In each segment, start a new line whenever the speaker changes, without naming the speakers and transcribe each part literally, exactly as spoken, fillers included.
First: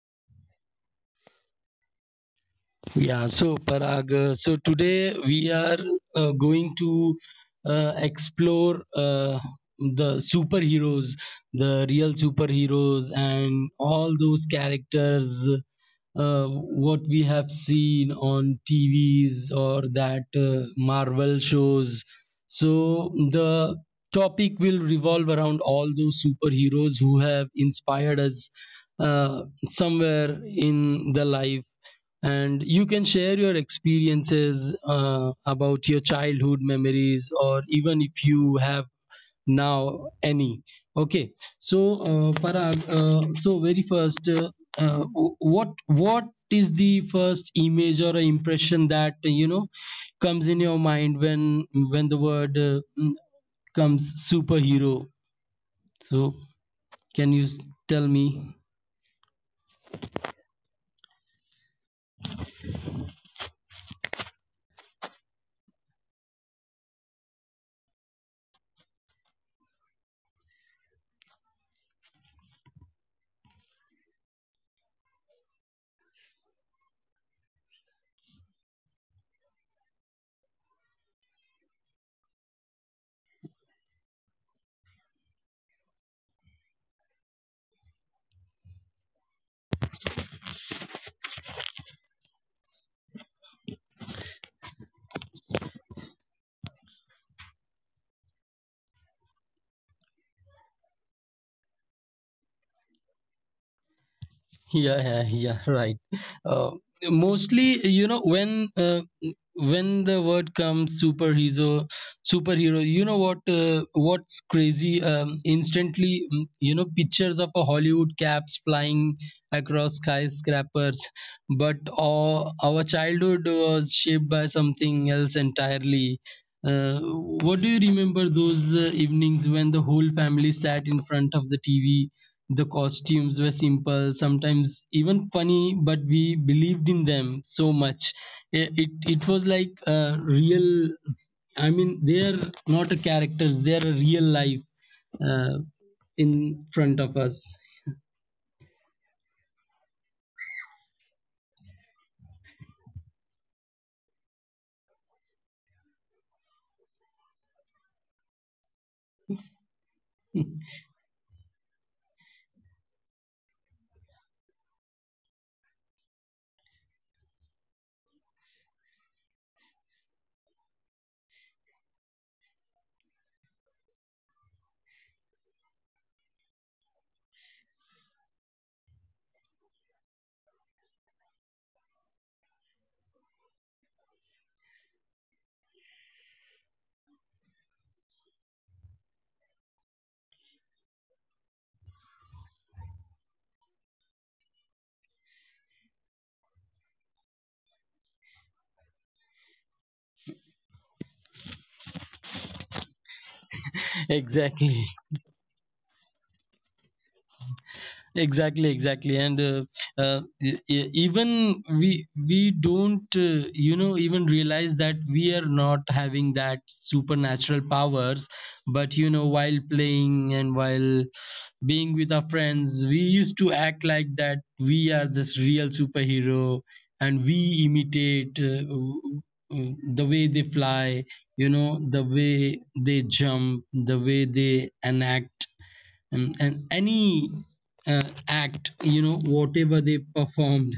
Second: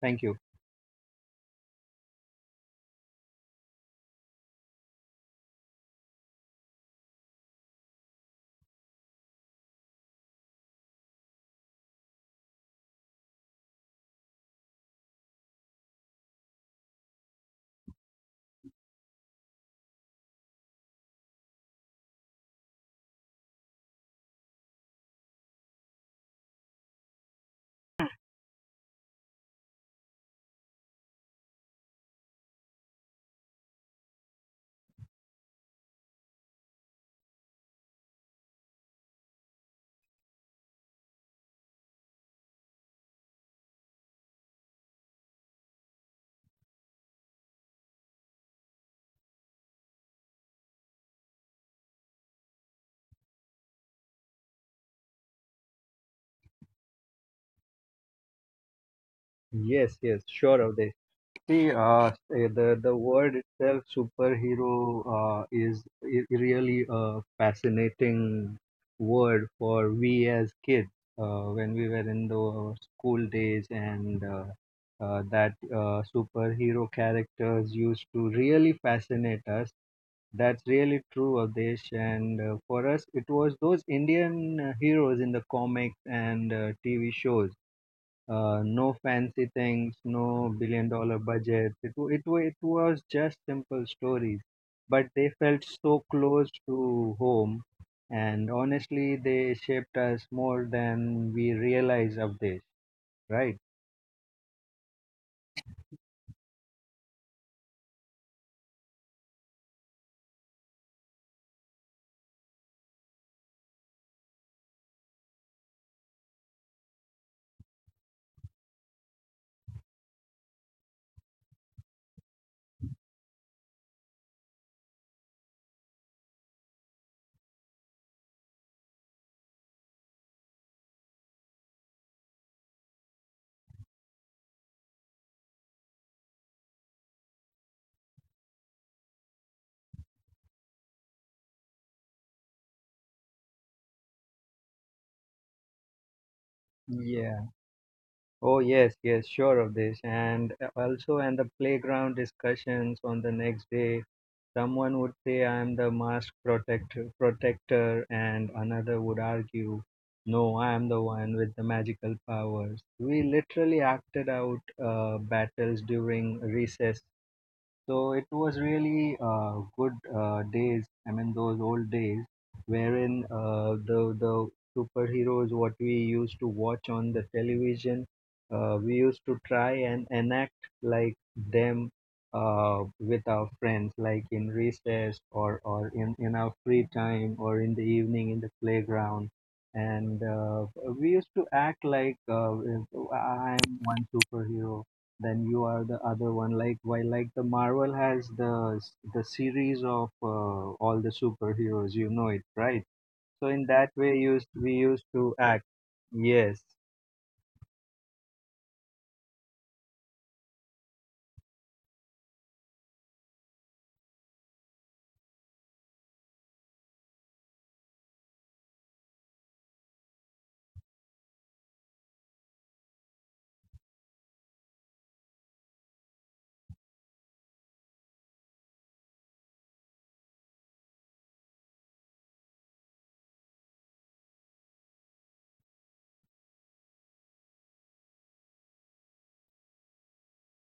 Thank you.
Yeah, so Parag, uh, so today we are uh, going to uh, explore uh, the superheroes, the real superheroes and all those characters uh, what we have seen on T Vs or that uh, Marvel shows. So the topic will revolve around all those superheroes who have inspired us uh, somewhere in the life. And you can share your experiences uh, about your childhood memories, or even if you have now any. Okay, so uh, parag, uh, so very first, uh, uh, w- what what is the first image or a impression that uh, you know comes in your mind when when the word, uh, mm, comes superhero, so can you s- tell me.
Yes, yes, sure, Avdesh. See, uh, eh, the the word itself, superhero, uh, is i- really a fascinating word for we as kids uh, when we were in the school days, and uh, uh, that uh, superhero characters used to really fascinate us. That's really true, Avdesh. And uh, for us, it was those Indian uh, heroes in the comics and uh, T V shows, uh, no fancy things, no billion dollar budgets. It, wa- it, wa- it was just simple stories, but they felt so close to home. And honestly, they shaped us more than we realize of this, right?
Yeah yeah yeah, right. uh, Mostly, you know, when uh, when the word comes superhero superhero you know, what uh, what's crazy, um, instantly mm, you know, pictures of a Hollywood caps flying across skyscrapers, but our, our childhood was shaped by something else entirely. Uh, what, do you remember those uh, evenings when the whole family sat in front of the TV? The costumes were simple, sometimes even funny, but we believed in them so much. It, it, it was like a real, I mean, they are not a characters, they are a real life uh, in front of us.
Yeah. Oh, yes, yes, sure of this. And uh, also, and the playground discussions on the next day. Someone would say, "I'm the mask protector, protector and another would argue, no, I'm the one with the magical powers." We literally acted out uh, battles during recess, so it was really uh, good uh, days. I mean, those old days wherein uh, the the superheroes what we used to watch on the television, uh, we used to try and enact like them uh, with our friends, like in recess or or in in our free time or in the evening in the playground. And uh, we used to act like, uh, I'm one superhero, then you are the other one. Like, why, like, the Marvel has the the series of uh, all the superheroes, you know it, right? So in that way, used
Exactly.
we used to act. Yes.
Exactly, exactly, and uh, uh, e- e- even we we don't, uh, you know, even realize that we are not having that supernatural powers, but you know, while playing and while being with our friends, we used to act like that we are this real superhero, and we imitate, uh, w- w- the way they fly, you know, the way they jump, the way they enact, um, and any uh, act, you know, whatever they performed,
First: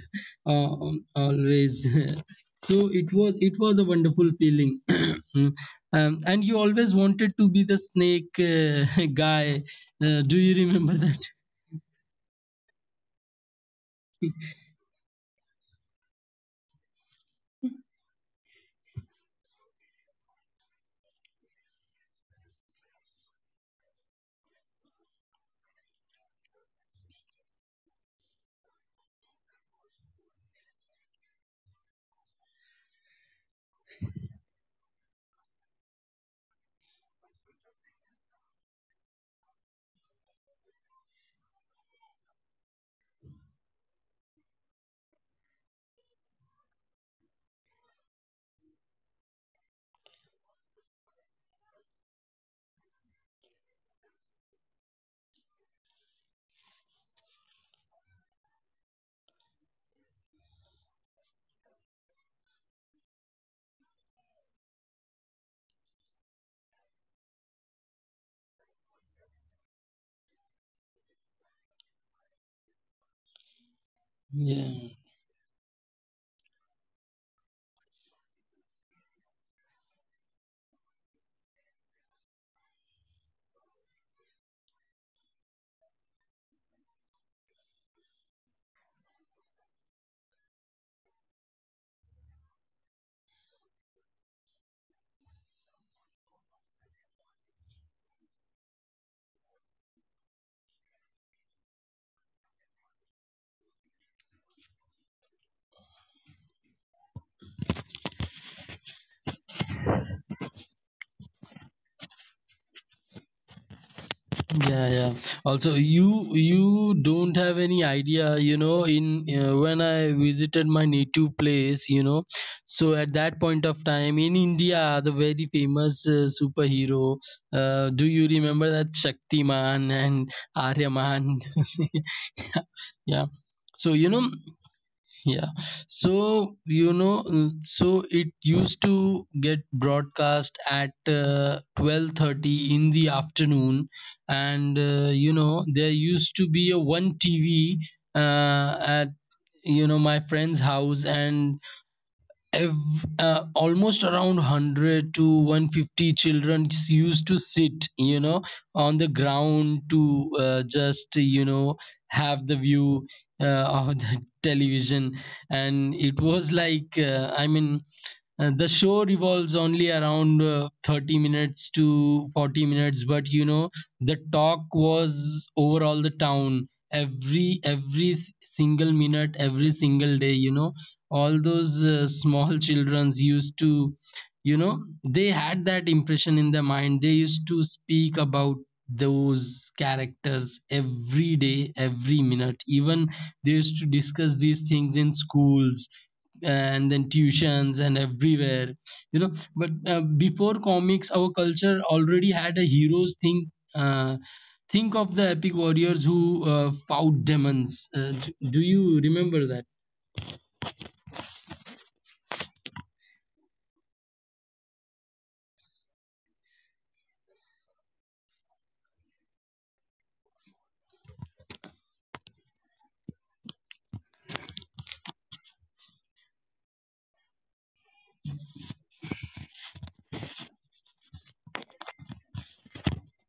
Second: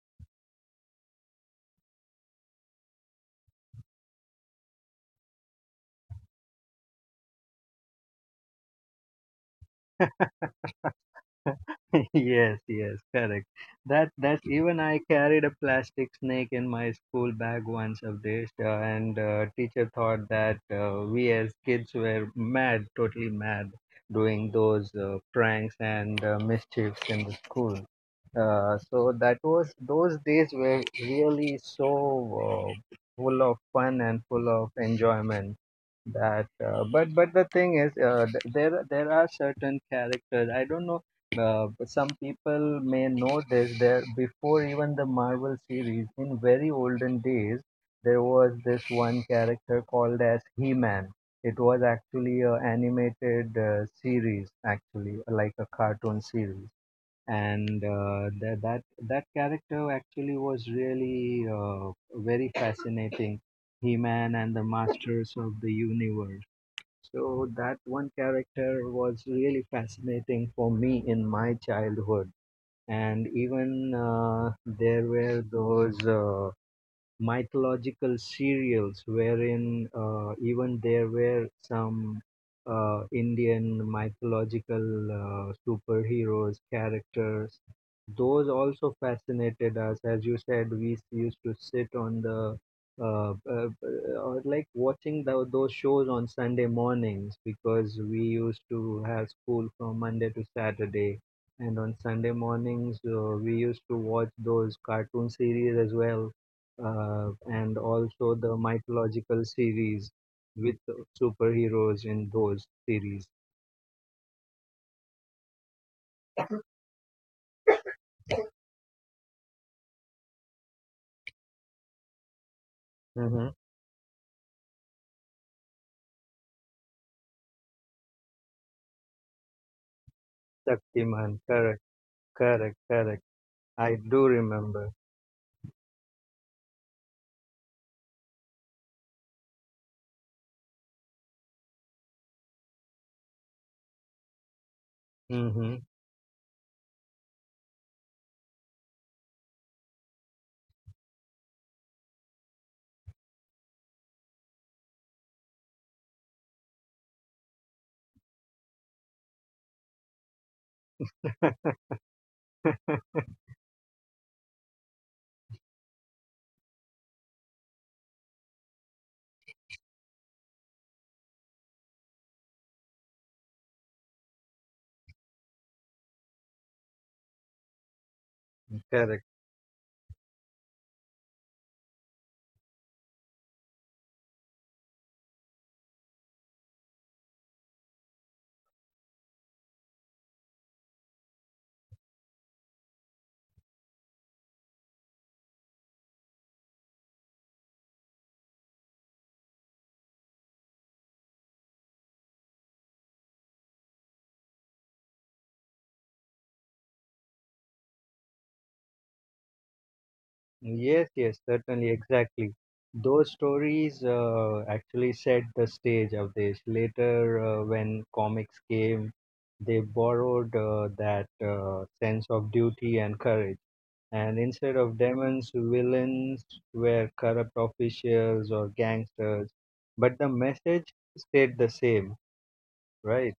uh, um, always. So it was, it was a wonderful feeling. Mm. Um, and you always wanted to be the snake uh, guy. Uh, do you remember that?
Yes, yes, correct. That that even I carried a plastic snake in my school bag once of this, uh, and uh, teacher thought that uh, we as kids were mad, totally mad, doing those uh, pranks and uh, mischiefs in the school. Uh, so that was, those days were really so uh, full of fun and full of enjoyment that uh, but but the thing is, uh, th- there there are certain characters I don't know, uh, some people may know this, there, before even the Marvel series, in very olden days there was this one character called as He-Man. It was actually a animated uh, series, actually like a cartoon series, and uh, that that that character actually was really uh, very fascinating. He-Man and the Masters of the Universe, so that one character was really fascinating for me in my childhood. And even uh, there
yeah
were those uh, mythological serials wherein uh, even there were some uh, Indian mythological uh, superheroes characters. Those also fascinated us. As you said, we s- used to sit on the uh, uh, uh, or like watching tho- those shows on Sunday mornings because we used to have school from Monday to Saturday. And on Sunday mornings, uh, we used to watch those cartoon series as well, uh, and also the mythological series with superheroes in those series.
yeah yeah. Also, you you don't have any idea, you know, in uh, when I visited my native place, you know, so at
Mm-hmm.
that point of time in India, the very famous uh, superhero, uh, do you remember that? Shaktiman and
Shaktiman,
Aryaman.
correct, correct, correct.
Yeah.
I
So, you
do
know,
remember.
yeah. So, you know, mm, so it used to get broadcast at uh, twelve thirty in the afternoon, and, uh, you know,
Mm-hmm.
there used to be a one T V uh, at, you know, my friend's house, and ev- uh, almost around one hundred to one hundred fifty children used to sit, you know, on the ground to uh, just, you know, have the view uh, of the television. And it was like, uh, I mean, uh, the show revolves only around uh, thirty minutes to forty minutes, but you know, the talk was over all the town, every every s- single
Correct.
minute, every single day, you know, all those uh, small childrens used to, you know, they had that impression in their mind. They used to speak about those characters every day, every minute. Even they used to discuss these things in schools and then tuitions and everywhere, you know. But uh, before comics, our culture already had a heroes thing. uh, think of the epic warriors who uh, fought demons. Uh, d- do you remember that?
Yes, yes, certainly, exactly. Those stories uh, actually set the stage of this. Later, uh, when comics came, they borrowed uh, that uh, sense of duty and courage. And instead of demons, villains were corrupt officials or gangsters. But the message stayed the same, right?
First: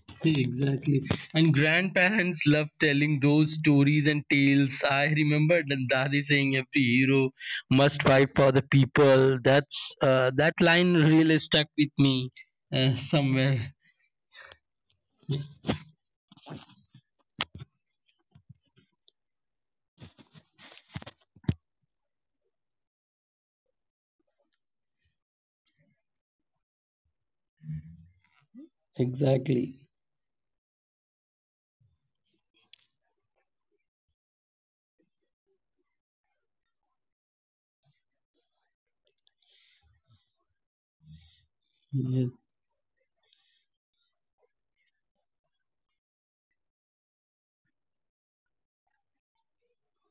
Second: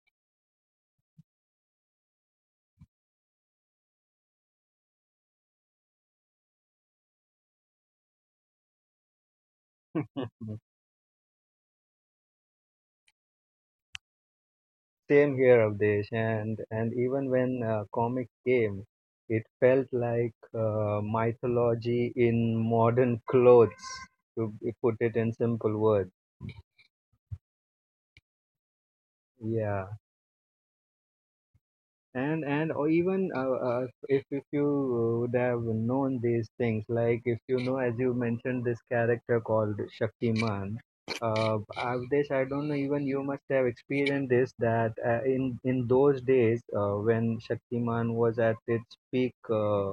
Exactly. And grandparents love telling those stories and tales. I remember the daddy saying every hero must fight for the people. That's uh, that
Same
line really stuck with me uh, somewhere.
here, Avdesh. And, and even when uh, comic came, it felt like uh, mythology in modern clothes, to be- put it in simple words.
Exactly.
Yeah. and and or even uh, uh, if if you would have known these things, like if you know, as you mentioned this character called Shaktiman, uh
Yes.
Avdesh, I don't know, even you must have experienced this, that uh, in in those days uh, when Shaktiman was at its peak, uh,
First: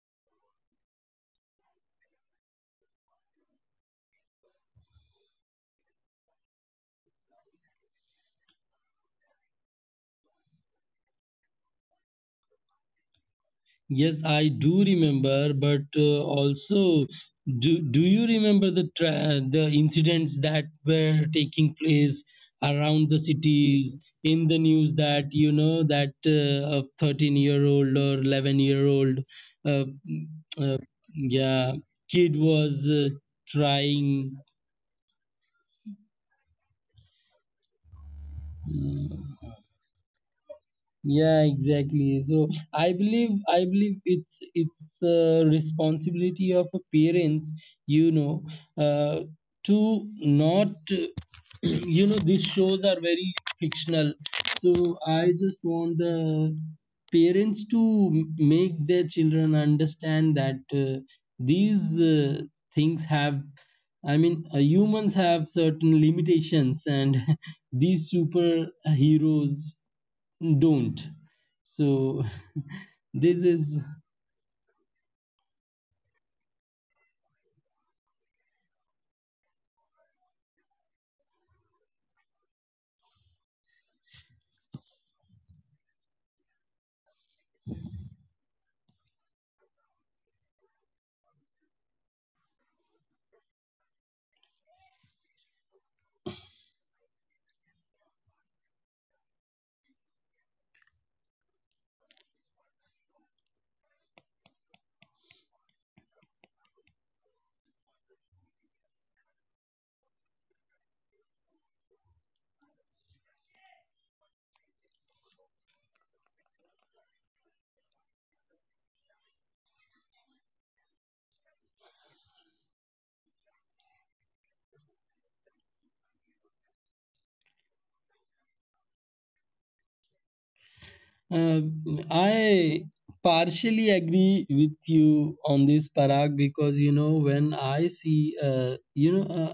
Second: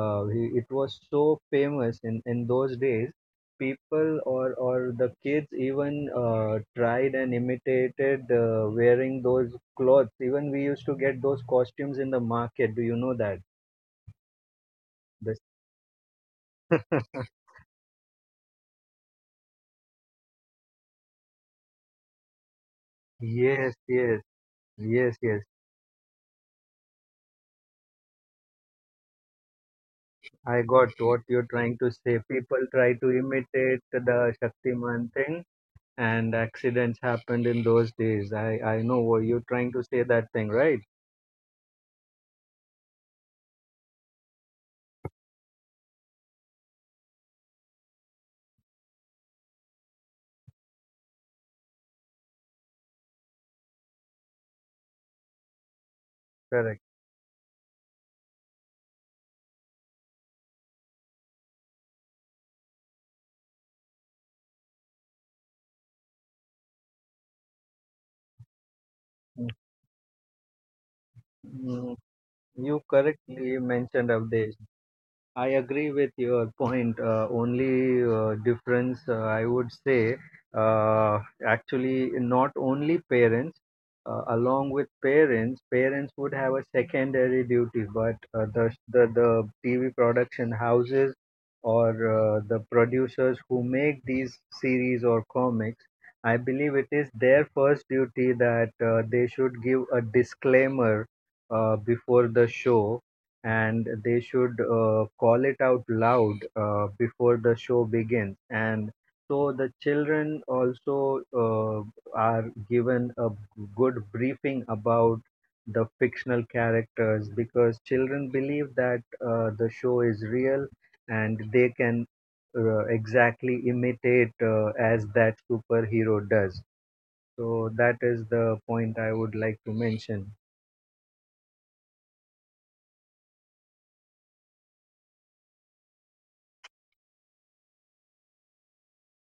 uh, he, it was so famous in in those days. People or or the kids even uh, tried and imitated uh, wearing those clothes. Even we used to get those costumes in the market. Do you know that?
Yes, I do
The
remember, but uh, also, do, do you remember the tra- the incidents that were taking place around the
Yes,
cities
yes,
in the news?
yes,
That,
yes.
you know, that uh, a thirteen year old or eleven year old, uh, mm,
I
uh,
got what you're trying
yeah,
to say.
kid
People try
was
to
uh,
imitate the
trying.
Shaktiman thing, and accidents happened in those days. I I know what you're trying to say, that thing, right?
Yeah, exactly. So I believe, I believe it's it's the responsibility of a parents, you know, uh, to not, you know, these shows are very fictional. So I just want the
Correct.
parents to m- make their children understand that uh, these uh, things have, I mean, uh, humans have certain limitations, and these
Mm,
superheroes don't.
mm.
So
You
this
correctly
is,
mentioned, Avdesh. I agree with your point. Uh, only uh, difference, uh, I would say, uh, actually, not only parents, uh, along with parents, parents would have a secondary duty, but uh, the, the the T V production houses or uh, the producers who make these series or comics, I believe it is their first duty that uh, they should give a disclaimer uh, before the show, and they should uh, call it out loud uh, before the show begins, and so the children also uh, are given a good briefing about the fictional characters, because children believe that uh, the show is real and they can uh, exactly imitate uh, as that superhero does. So that is the point I would like to mention.
uh, I partially agree with you on this, Parag, because, you know, when I see, uh, you know uh,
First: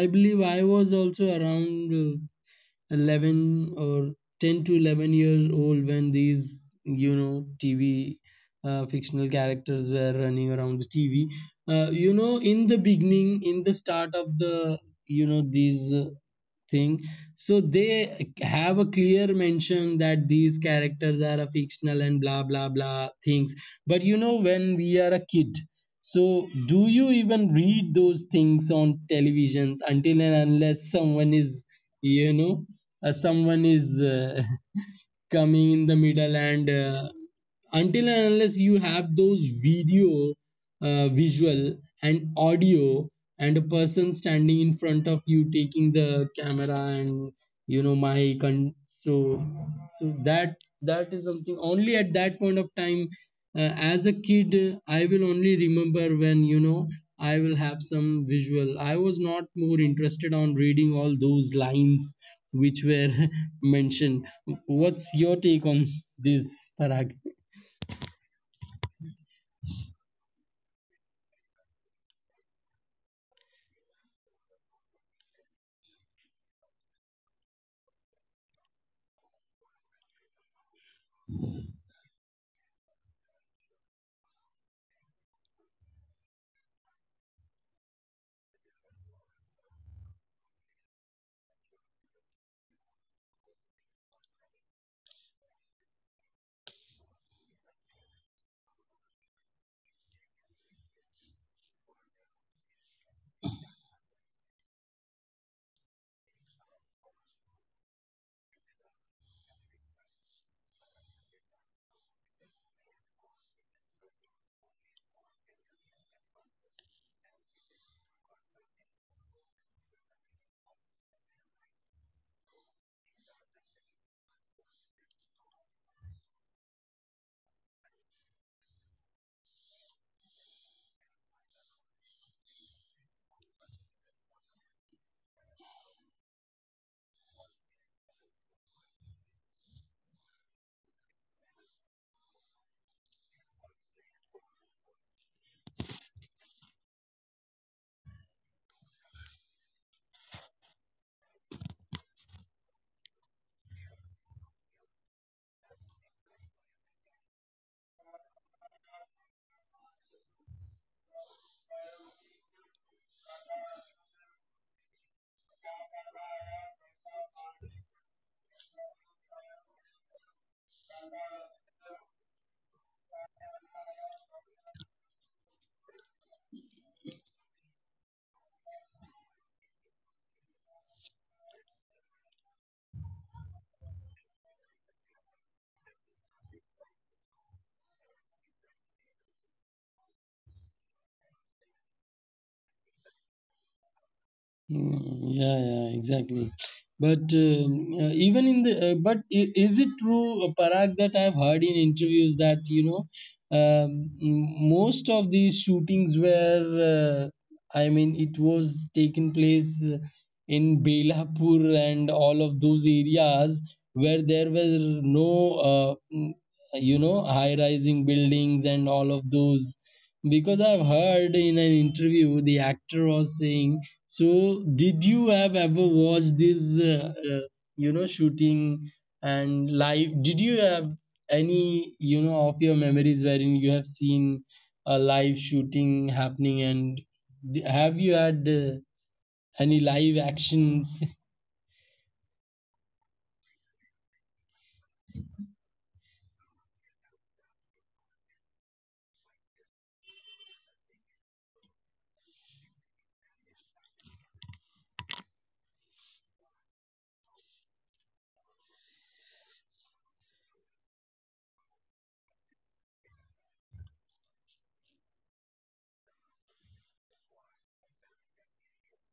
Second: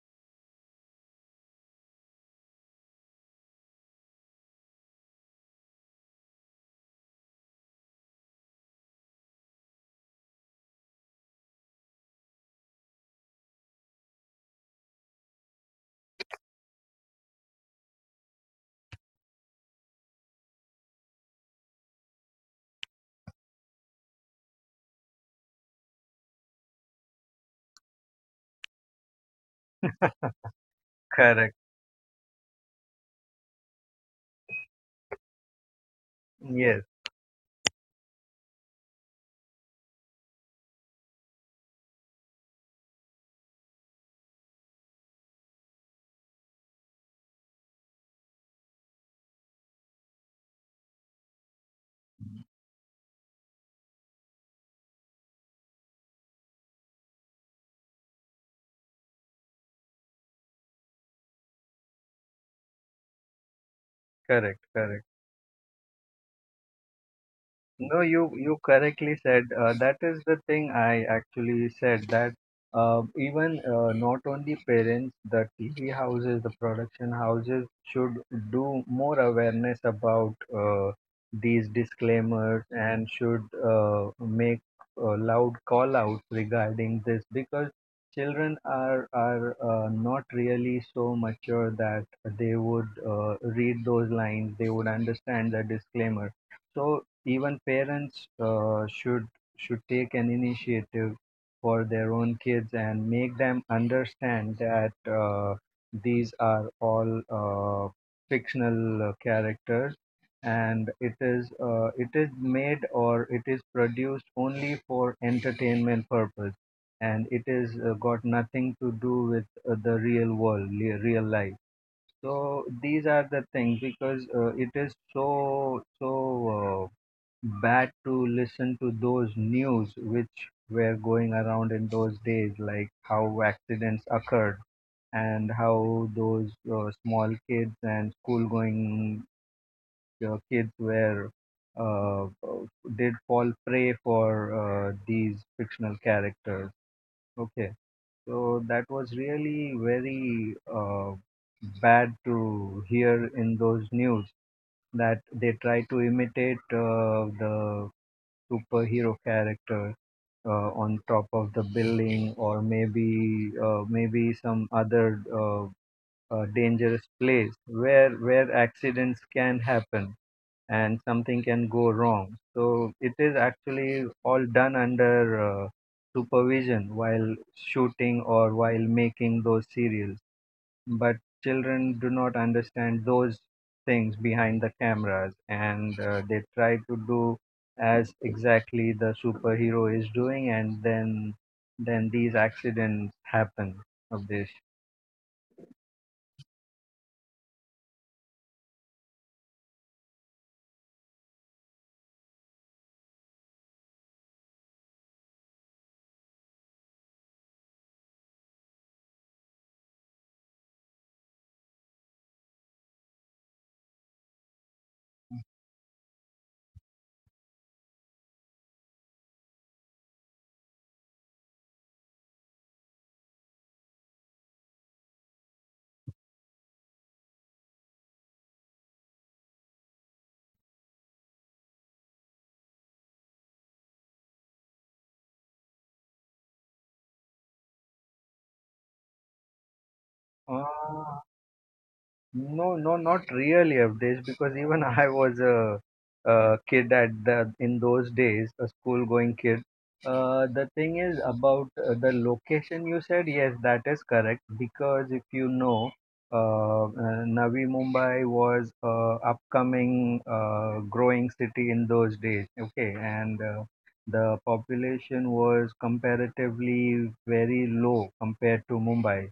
I believe I was also around uh, eleven or ten to eleven years old when these, you know, TV uh, fictional characters were running around the TV. Uh, you know, in the beginning, in the start of the, you know, these uh, thing, so they have a clear mention that these characters are a fictional and blah blah blah things. But you know, when we are a kid, so do you even read those things on televisions, until and unless someone is,
Correct.
you know, uh, someone is uh, coming in the middle and uh,
Yes,
until and unless you have those video, uh, visual and audio and a person standing in front of you taking the camera, and, you know, my con- so, so that, that is something only at that point of time, uh, as a kid, uh, I will only remember when, you know, I will have some visual. I was not more interested on reading all those lines which were mentioned. What's your
correct,
take on
correct.
this, Parag?
No, you you correctly said. Uh, that is the thing I actually said, that uh, even uh, not only parents, the T V houses, the production houses should do more awareness about uh, these disclaimers and should uh, make uh, loud call outs regarding this, because children are are uh, not really so mature that they would uh, read those lines, they would understand the disclaimer. So even parents uh, should should take an initiative for their own kids and make them understand that uh, these are all uh, fictional uh, characters, and it is uh, it is made or it is produced only for entertainment purpose, and it is uh, got nothing to do with uh, the real world, le- real life. So these are the things, because uh, it is so so uh, bad to listen to those news which were going around in those days, like how accidents occurred and how those uh, small kids and school going uh, kids were uh, uh, did fall prey for uh, these fictional characters. Okay, so that was really very uh, bad to hear in those news, that they try to imitate uh, the superhero character uh, on top of the building, or maybe uh, maybe some other uh, uh, dangerous place where where accidents can happen and something can go wrong. So it is actually all done under uh, supervision while shooting or while making those serials, but children do not understand those things behind the cameras, and uh, they try to do as exactly the superhero is doing, and then then these accidents happen
Hmm.
of this.
Yeah, yeah, exactly. But um, uh, even in the, uh, but i- is it true, uh, Parag, that I've heard in interviews that, you know, um, m- most of these shootings were, uh, I mean, it was taken place uh, in Belapur and all of those areas where there were no, uh, mm, you know, high-rising buildings and all of those. Because I've heard in an interview, the actor was saying, so, did you have ever watched this, uh, uh, you know, shooting and live? Did you have any, you know, of your memories wherein you have seen a live shooting happening? And d- have you had uh, any live actions?
No, no, not really, Avdesh, because even I was a, a kid at the in those days, a school-going kid. Uh, the thing is about uh, the location you said, yes, that is correct, because if you know, uh, uh, Navi Mumbai was a upcoming, uh, growing city in those days. Okay, and uh, the population was comparatively very low compared to Mumbai.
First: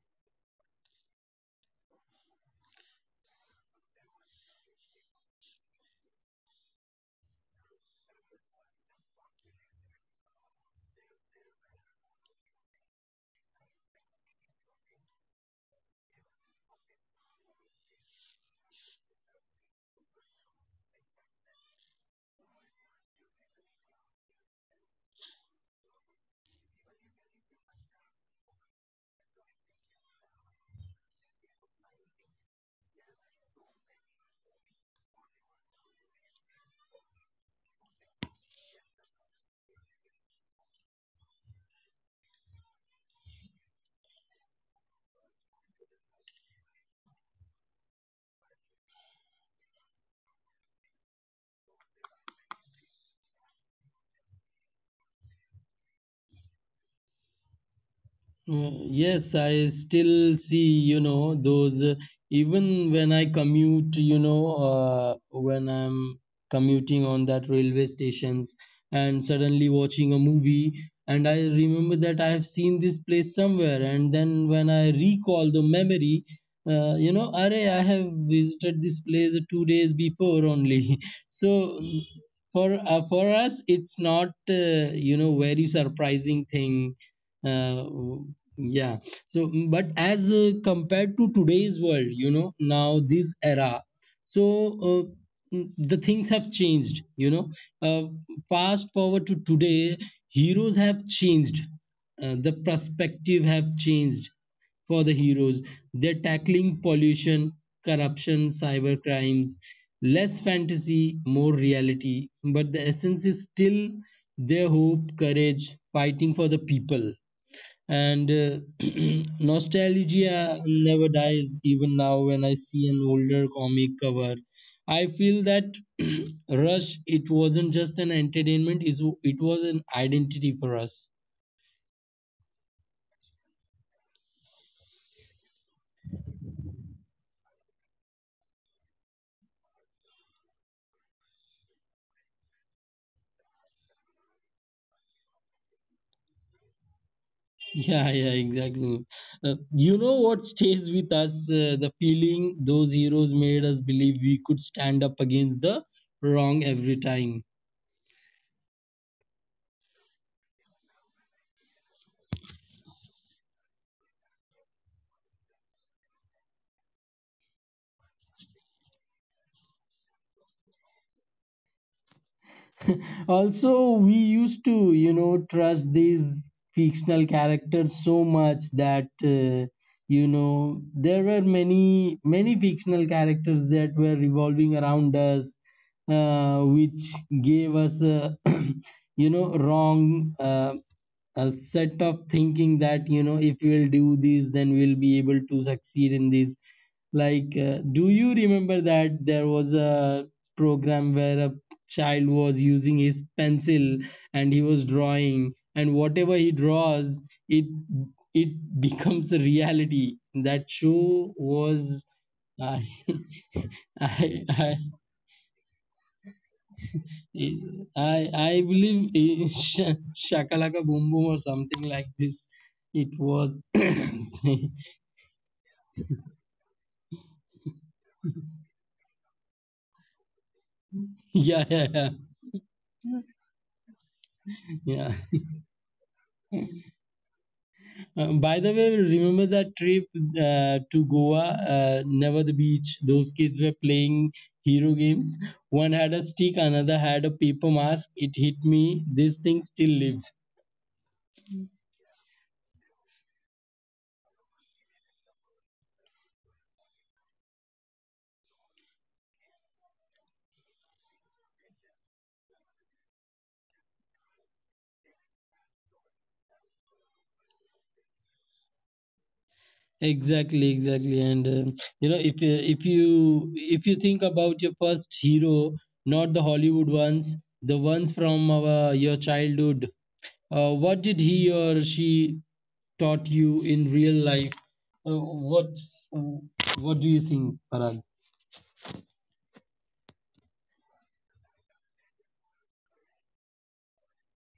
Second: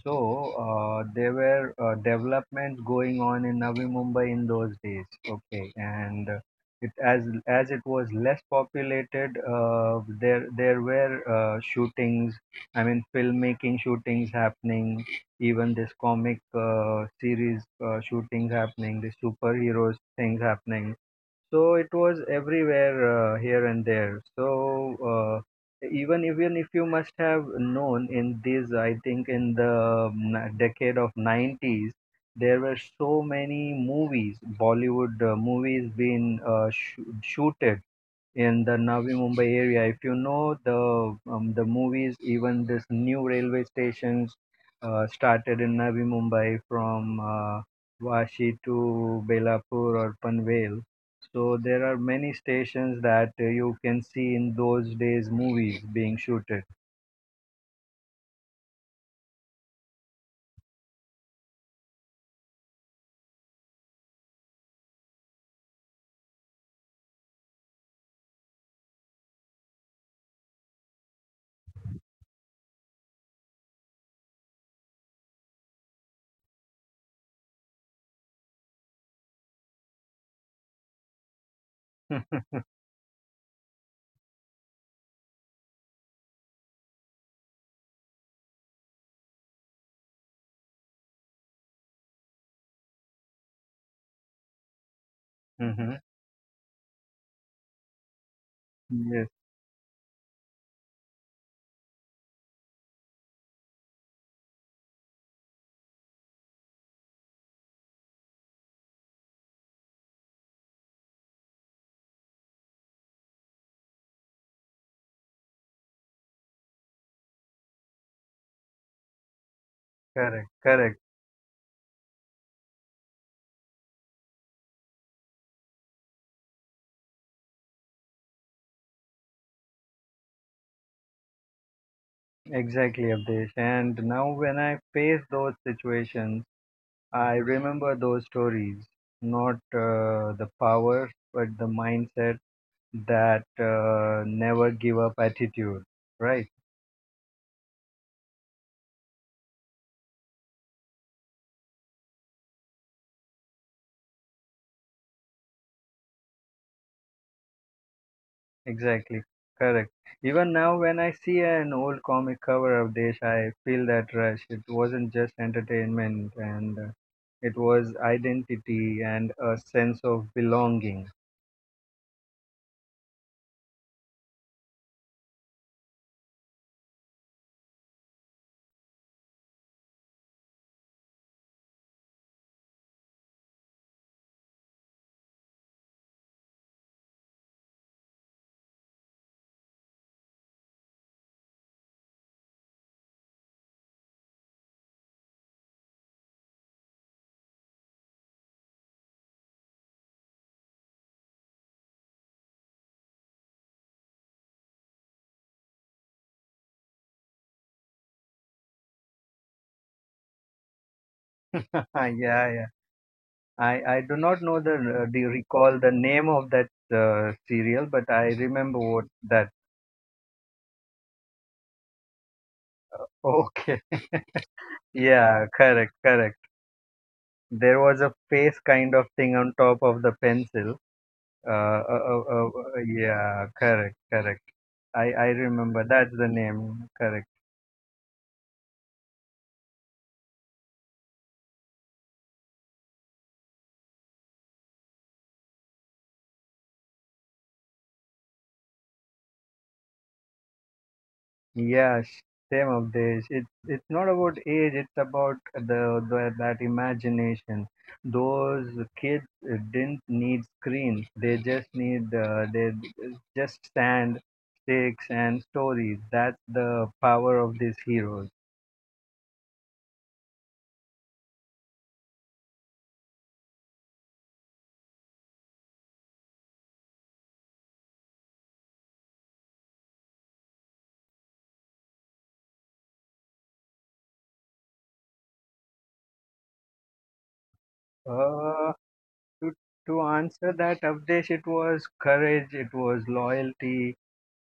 So uh, there were uh, developments going on in Navi Mumbai in those days. Okay, and uh, it as as it was less populated, uh, there there were uh, shootings. I mean, filmmaking shootings happening. Even this comic uh, series uh, shootings happening. The superheroes things happening. So it was everywhere, uh, here and there. So uh, even even if you must have known in this, I think in the n- decade of nineties, there were so many movies, Bollywood uh, movies being uh, sh- shooted in the Navi Mumbai area. If you know the um, the movies, even this new railway stations uh, started in Navi Mumbai from uh, Vashi to Belapur or Panvel. So there are many stations that uh, you can see in those days movies being shooted.
Mm, Yes, I still see, you know, those, uh, even when I commute, you know, uh, when I'm commuting on that railway stations and suddenly watching a movie, and I remember that I have seen this place somewhere, and then when I recall the memory, uh, you know, array, I have visited this place two days before only. So, mm, for uh, for us, it's not, uh, you know, very surprising thing. uh, yeah. So, mm, but as uh, compared to today's world, you know, now this era, so uh, mm, the
Hmm.
things have changed, you know. Uh, Fast forward to
Yes,
today, heroes have changed. Uh, the perspective have changed for the heroes. They're tackling pollution, corruption, cyber crimes, less fantasy, more reality. But the essence is still their hope, courage, fighting for the people. And uh, nostalgia
correct,
never
correct,
dies, even now when I see an older comic cover. I feel that rush. It wasn't just an entertainment, is it was an identity for us.
exactly, Abdesh. And now when I face those situations, I remember those stories, not uh, the power, but the mindset, that uh, never give up attitude. Right,
Yeah, yeah, exactly. Uh, you know what stays with us? Uh, the feeling those heroes made us believe we could stand up against the wrong every time.
exactly, correct. Even now, when I see an old comic cover of Desh, I feel that rush. It wasn't just entertainment, and uh, it was identity and a sense of belonging.
Also, we used to, you know, trust these fictional characters so much that, uh, you know, there were many, many fictional characters that were revolving around us, uh, which gave us a you know, wrong, uh, a set of thinking that, you know, if we'll do this, then we'll be able to succeed in this. Like, uh, do you remember that there was a program where a child was using his pencil, and he was drawing, and whatever he draws, it it becomes a reality? That show was
Yeah, yeah.
i
I, I do
i
not know the,
i
uh, the recall the name of that uh, serial, but
i,
I
I
remember
believe,
what
in
that.
Sh- Shakalaka Boom Boom or something like this. It was
Okay.
yeah
Yeah, correct, correct. There was a face kind of thing on top of the pencil. Uh,
yeah yeah,
uh, uh, uh, uh, yeah, correct, correct.
yeah.
I, I remember. That's the name. Correct.
Uh, by the way, remember that trip uh, to Goa, uh, never the beach? Those kids were playing hero games. One had a stick, another had a paper mask. It hit me. This thing still lives.
Yeah, sh- same of this. It's it's not about age. It's about the, the that imagination. Those kids uh, didn't need screens. They just need uh, they just sand, sticks, and stories. That's the power of these heroes.
Exactly, exactly. And um you know, if you- if you, if you think about your first hero, not the Hollywood ones, the ones from our your childhood, Uh, what did he or she taught you in real life? Uh, what's, what do you think, Parag?
Uh, to to answer that, Avdesh, it was courage, it was loyalty,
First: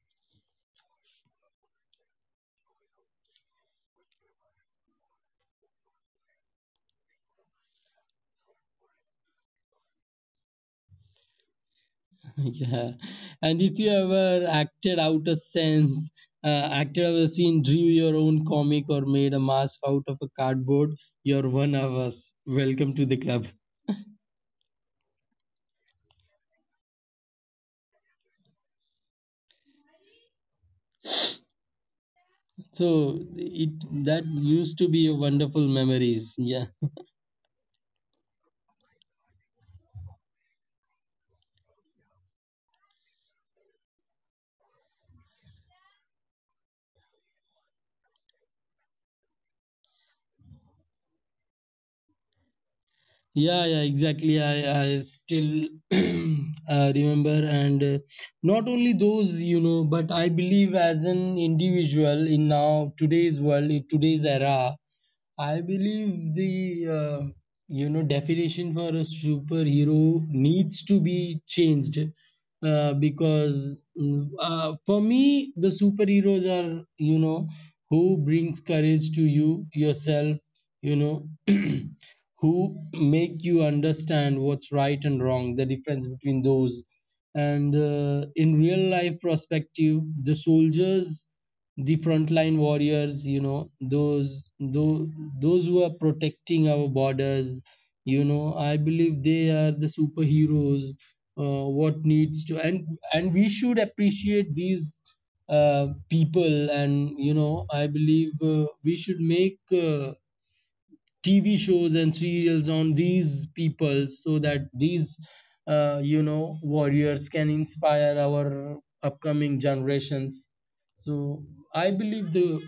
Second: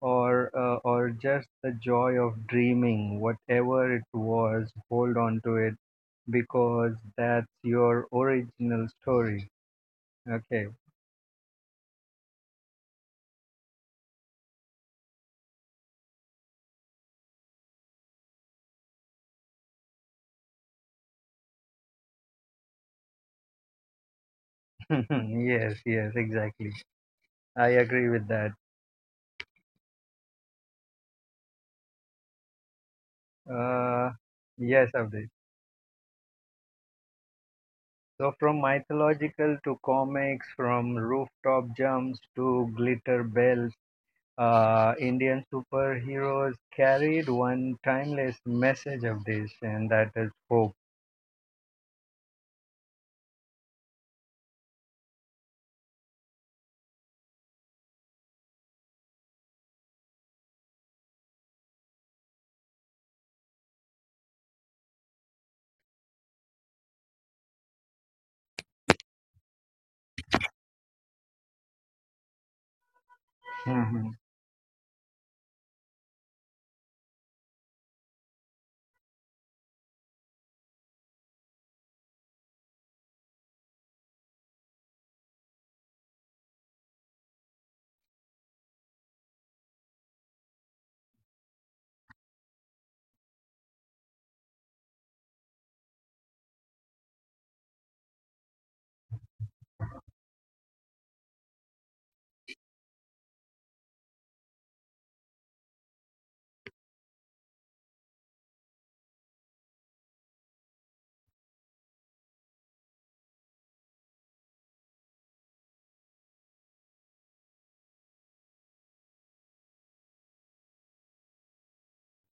or uh, or just the joy of dreaming, whatever it was, hold on to it because that's your original story. Okay.
Yeah. And if you ever acted out a sense, uh, acted out a scene, drew your own comic, or made a mask out of a cardboard, you're one of us. Welcome to the club.
Yes, yes, exactly. I agree with that.
So it that
Uh,
used to be
yes,
a
Avdesh.
wonderful memories. Yeah.
So from mythological to comics, from rooftop jumps to glitter bells uh, Indian superheroes carried one timeless message of this, and that is hope.
Yeah, yeah, exactly. I, I still uh, remember, and uh, not only those, you know, but I believe as an individual in now today's world, in today's era, I believe the uh, you know definition for a superhero needs to be changed uh, because mm,
Mhm.
uh, for me the superheroes are, you know, who brings courage to you yourself, you know. Who make you understand what's right and wrong, the difference between those. And uh, in real life perspective, the soldiers, the frontline warriors, you know, those those those who are protecting our borders, you know, I believe they are the superheroes. Uh, what needs to and and we should appreciate these uh, people, and you know I believe uh, we should make uh, T V shows and serials on these people so that these, uh, you know, warriors can inspire our upcoming generations. So I believe the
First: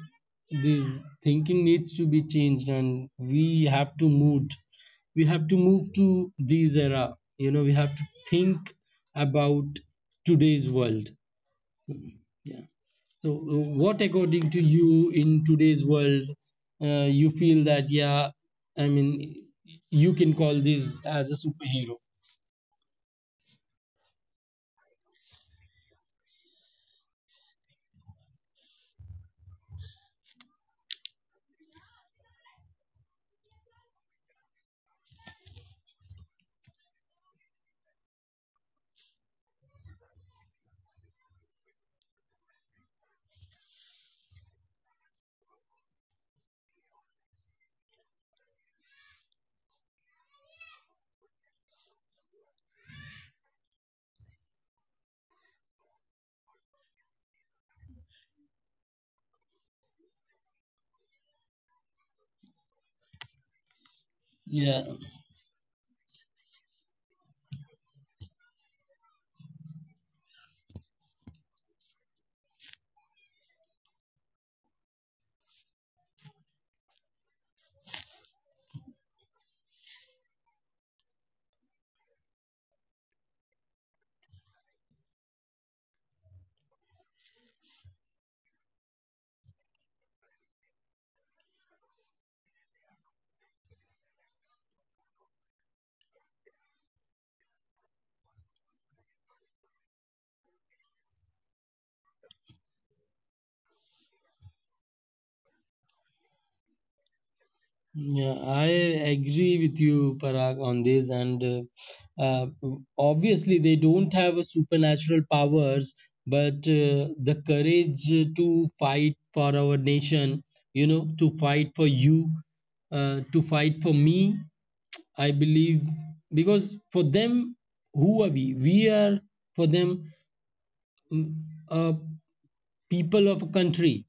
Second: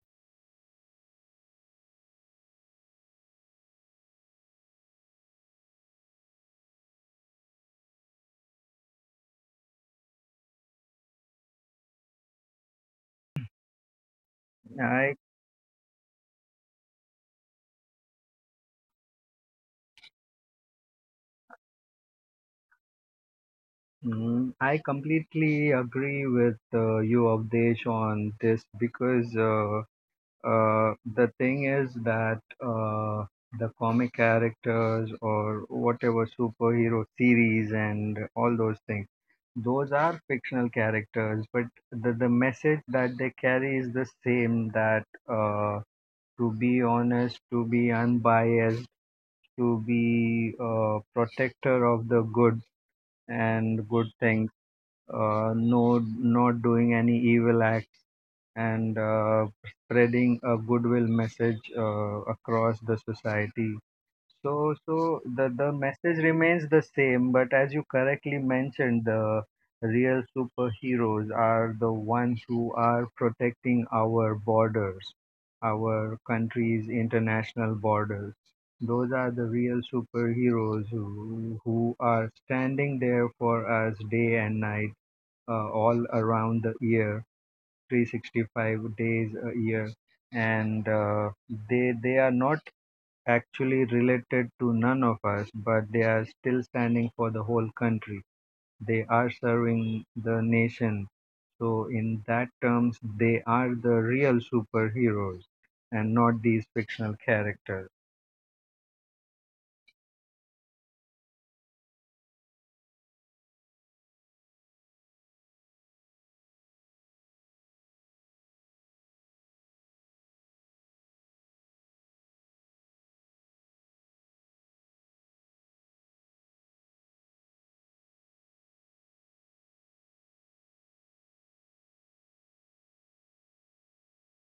this thinking needs to be changed, and we have to move. We have to move to this era. You know, we have to think about today's world. Mhm. Yeah. So, uh, what according to you
I
in today's world, uh, you feel that, yeah, I mean, you can call this as a superhero.
mm, I completely agree with uh, you, Avdesh, on this because uh, uh, the thing is that uh, the comic characters or whatever superhero series and all those things, those are fictional characters, but the, the message that they carry is the same that. Uh, to be honest, to be unbiased, to be a protector of the good and good things, uh, no, not doing any evil acts, and uh, spreading a goodwill message uh, across the society. So,
Yeah,
so the, the message remains the same, but as you correctly mentioned, the real superheroes are the ones who are protecting our borders, our country's international borders. Those are the real superheroes who, who are standing there for us day and night, uh, all around the year, three hundred sixty-five days a year. And uh, they, they are not actually related to none of us, but they are still standing for the whole country. They are serving the nation. So, in that terms, they are the real superheroes and not these fictional characters.
yeah, I agree with you, Parag, on this. And uh, uh, obviously, they don't have a supernatural powers, but uh, the courage to fight for our nation, you know, to fight for you, uh, to fight for me, I believe, because for them, who are we? We are, for them, mm, uh, people of a country,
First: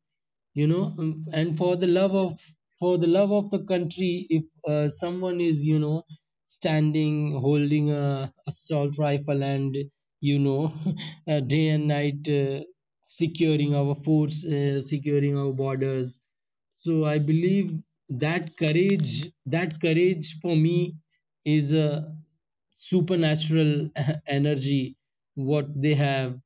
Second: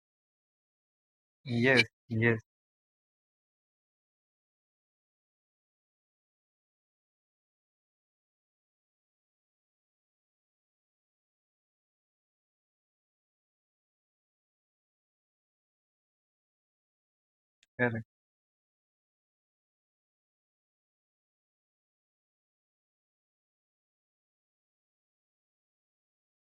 you know, um, and for
Yes,
the love of,
yes,
for the love of the country, if uh, someone is, you know, standing holding a assault rifle and, you know, uh, day and night, uh, securing our forts, uh, securing our borders, so I believe
correct.
that courage that courage for me is a supernatural energy what they have.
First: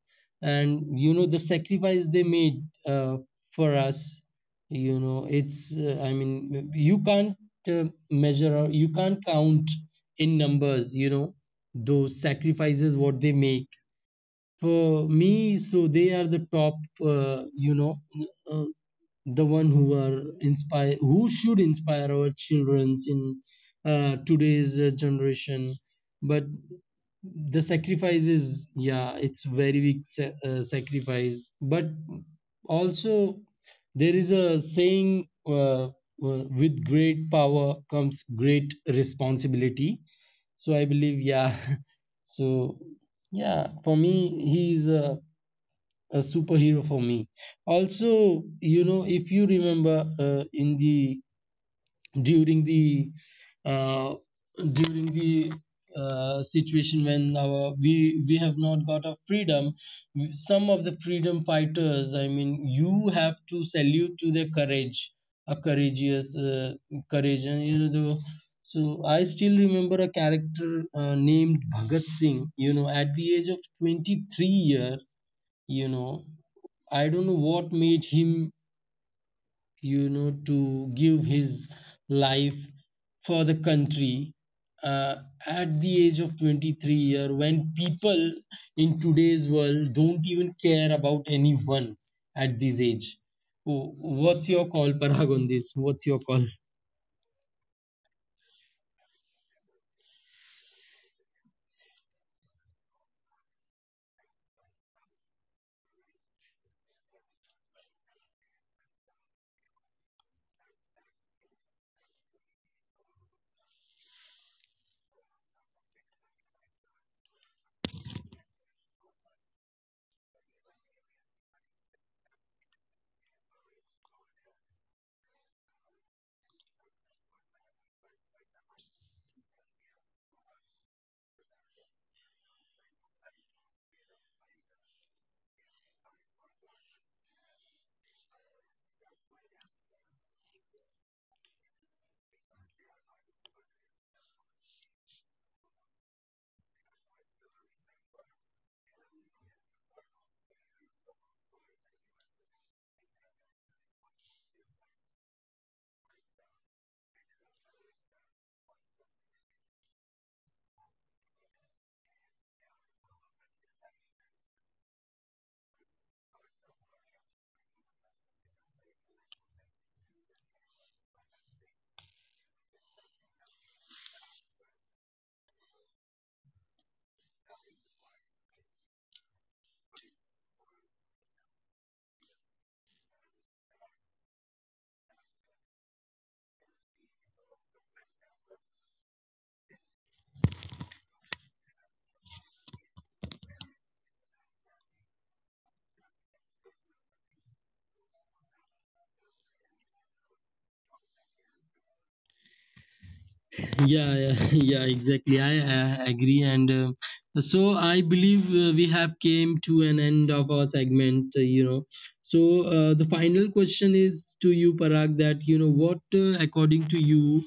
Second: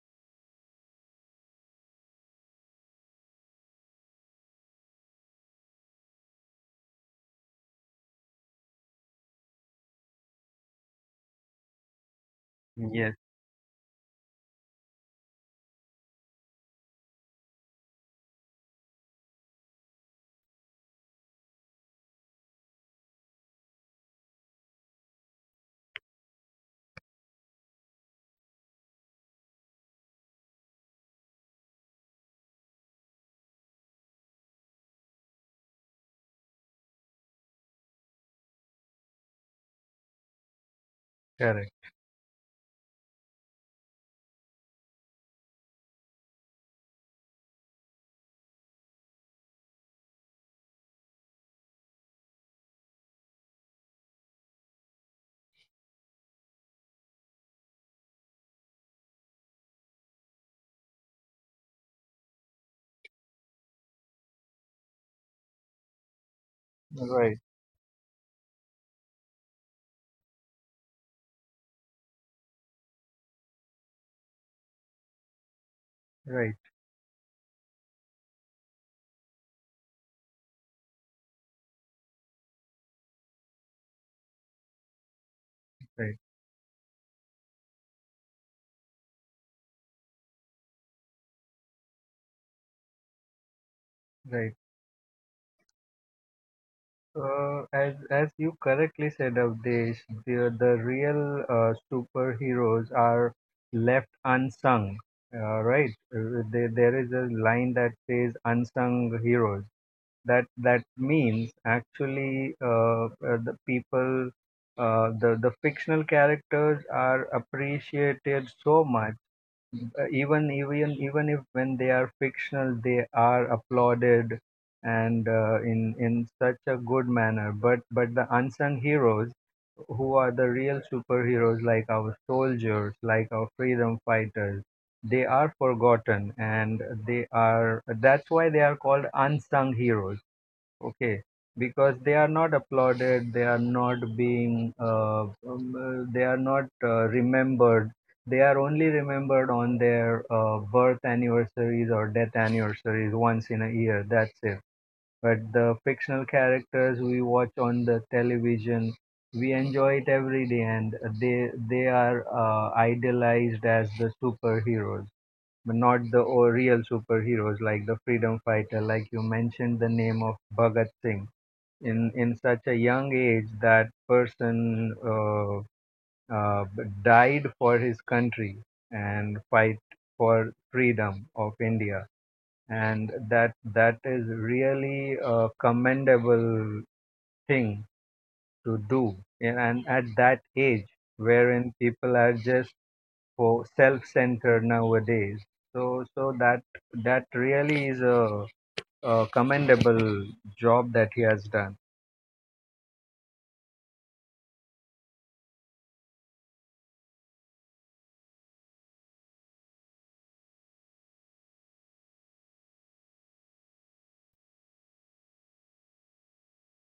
And you know the sacrifice they made uh, for us, you know, it's uh, I mean you can't uh, measure or you can't count in numbers, you know, those sacrifices
Yes,
what they make for me. So they are the top, uh, you know uh, the one who are inspire, who should inspire our childrens in uh, today's uh, generation. But the sacrifices, yeah, it's very big sa- uh, sacrifice, but also there is a saying, uh, uh, with great power comes great responsibility. So I believe, yeah.
correct.
So, yeah, for me he is a a superhero for me. Also, you know, if you remember uh, in the during the uh, during the uh, situation when our we we have not got our freedom, some of the freedom fighters. I mean, you have to salute to their courage, a courageous uh,
Right,
courage, and you know the. So I still remember a character uh, named Bhagat Singh. You know, at the age of twenty three year, you know,
right,
I don't know what made him, you know, to give his life for the country, uh, at the
right,
age of twenty three year, when people in today's world don't even care about anyone at this age. Wh- what's
right.
your call, Parag, on this? What's your call?
Uh, as as you correctly said, Avdesh, the the real uh, superheroes are left unsung, uh, right? Uh, There, there is a line that says unsung heroes. That that means actually uh, uh, the people, uh, the the fictional characters are appreciated so much uh, even even even if when they are fictional they are applauded and uh, in in such a good manner but but the unsung heroes who are the real superheroes like our soldiers like our freedom fighters they are forgotten and they are that's why they are called unsung heroes. Okay, because they are not applauded, they are not being, uh, um, uh, they are not uh, remembered. They are only remembered on their uh, birth anniversaries or death anniversaries once in a year. That's it. But the fictional characters we watch on the television, we enjoy it every day, and they they are uh, idealized as the superheroes, but not the or real superheroes like the freedom fighter, like you mentioned the name of Bhagat Singh in in such a young age that person uh, uh, died for his country and fight for freedom of India and that that is really a commendable thing to do. Yeah, and at that age wherein people are just for self-centered nowadays so so that that really is a, a commendable job that he has done.
Yeah, yeah, yeah, exactly. I, uh agree, and um so I believe uh, we have came to an end of our segment. Uh, you know, so uh, the final question is to you, Parag. That you know, what uh, according to you,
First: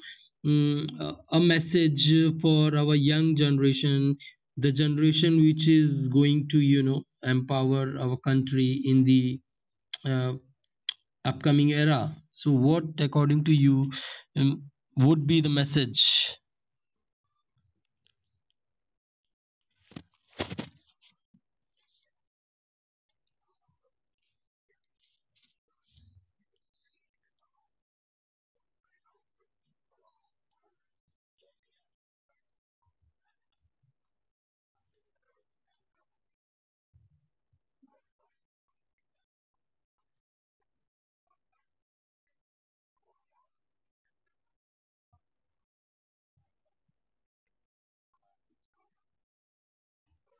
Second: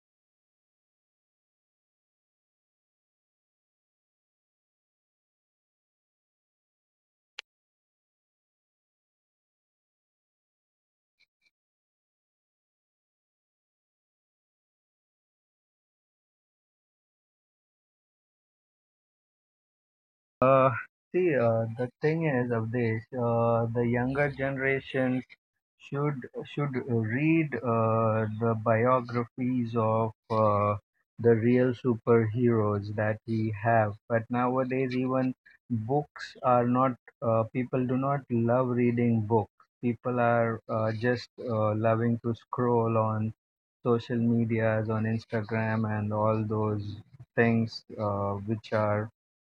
um, a a message for our young generation, the generation which is going to, you know, empower our country in the uh, upcoming era. So, what according to you um, would be the message?
Uh, See, uh, the thing is, Avdesh, uh, the younger generations should should read uh, the biographies of uh, the real superheroes that we have. But nowadays, even books are not. Uh, people do not love reading books. People are uh, just uh, loving to scroll on social medias, on Instagram, and all those things uh, which are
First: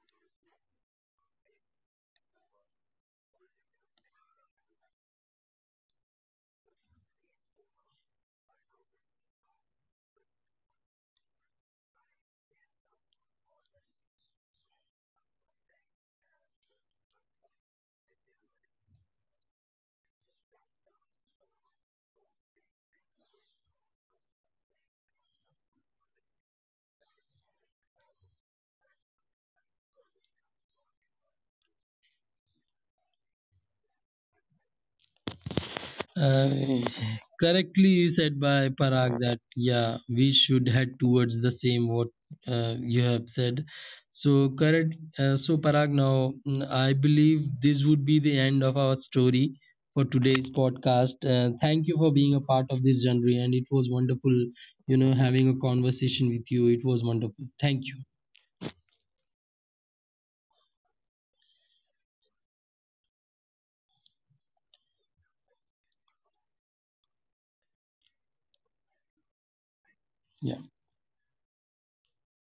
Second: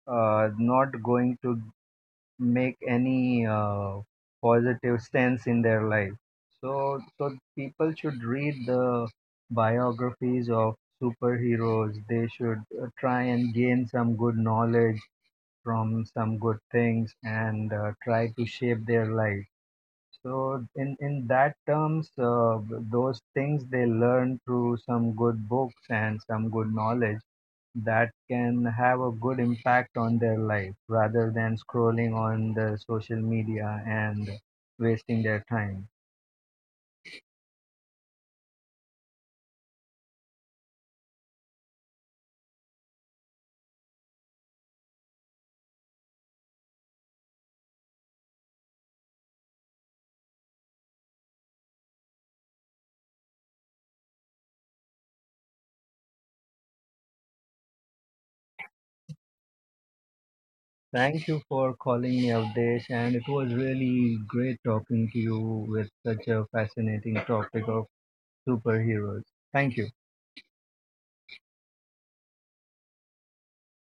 uh, not going to make any uh, positive stance in their life. So, so people should read the biographies of superheroes. They should uh, try and gain some good knowledge from some good things and uh, try to shape their life. So, in in that terms, uh, those things they learn through some good books and some good knowledge that can have a good impact on their life rather than scrolling on the social media and wasting their time.
Uh, Correctly said by Parag that, yeah, we should head towards the same what uh, you have said. So correct. Uh, so Parag, now mm, I believe this would be the end of our story for today's podcast. Uh, thank you for being a part of this journey, and it was wonderful. You know, having a conversation with you, it was wonderful. Thank you.
Thank you for calling me out, Desh, and it was really great talking to you with such a fascinating topic of superheroes. Thank you.
Yeah.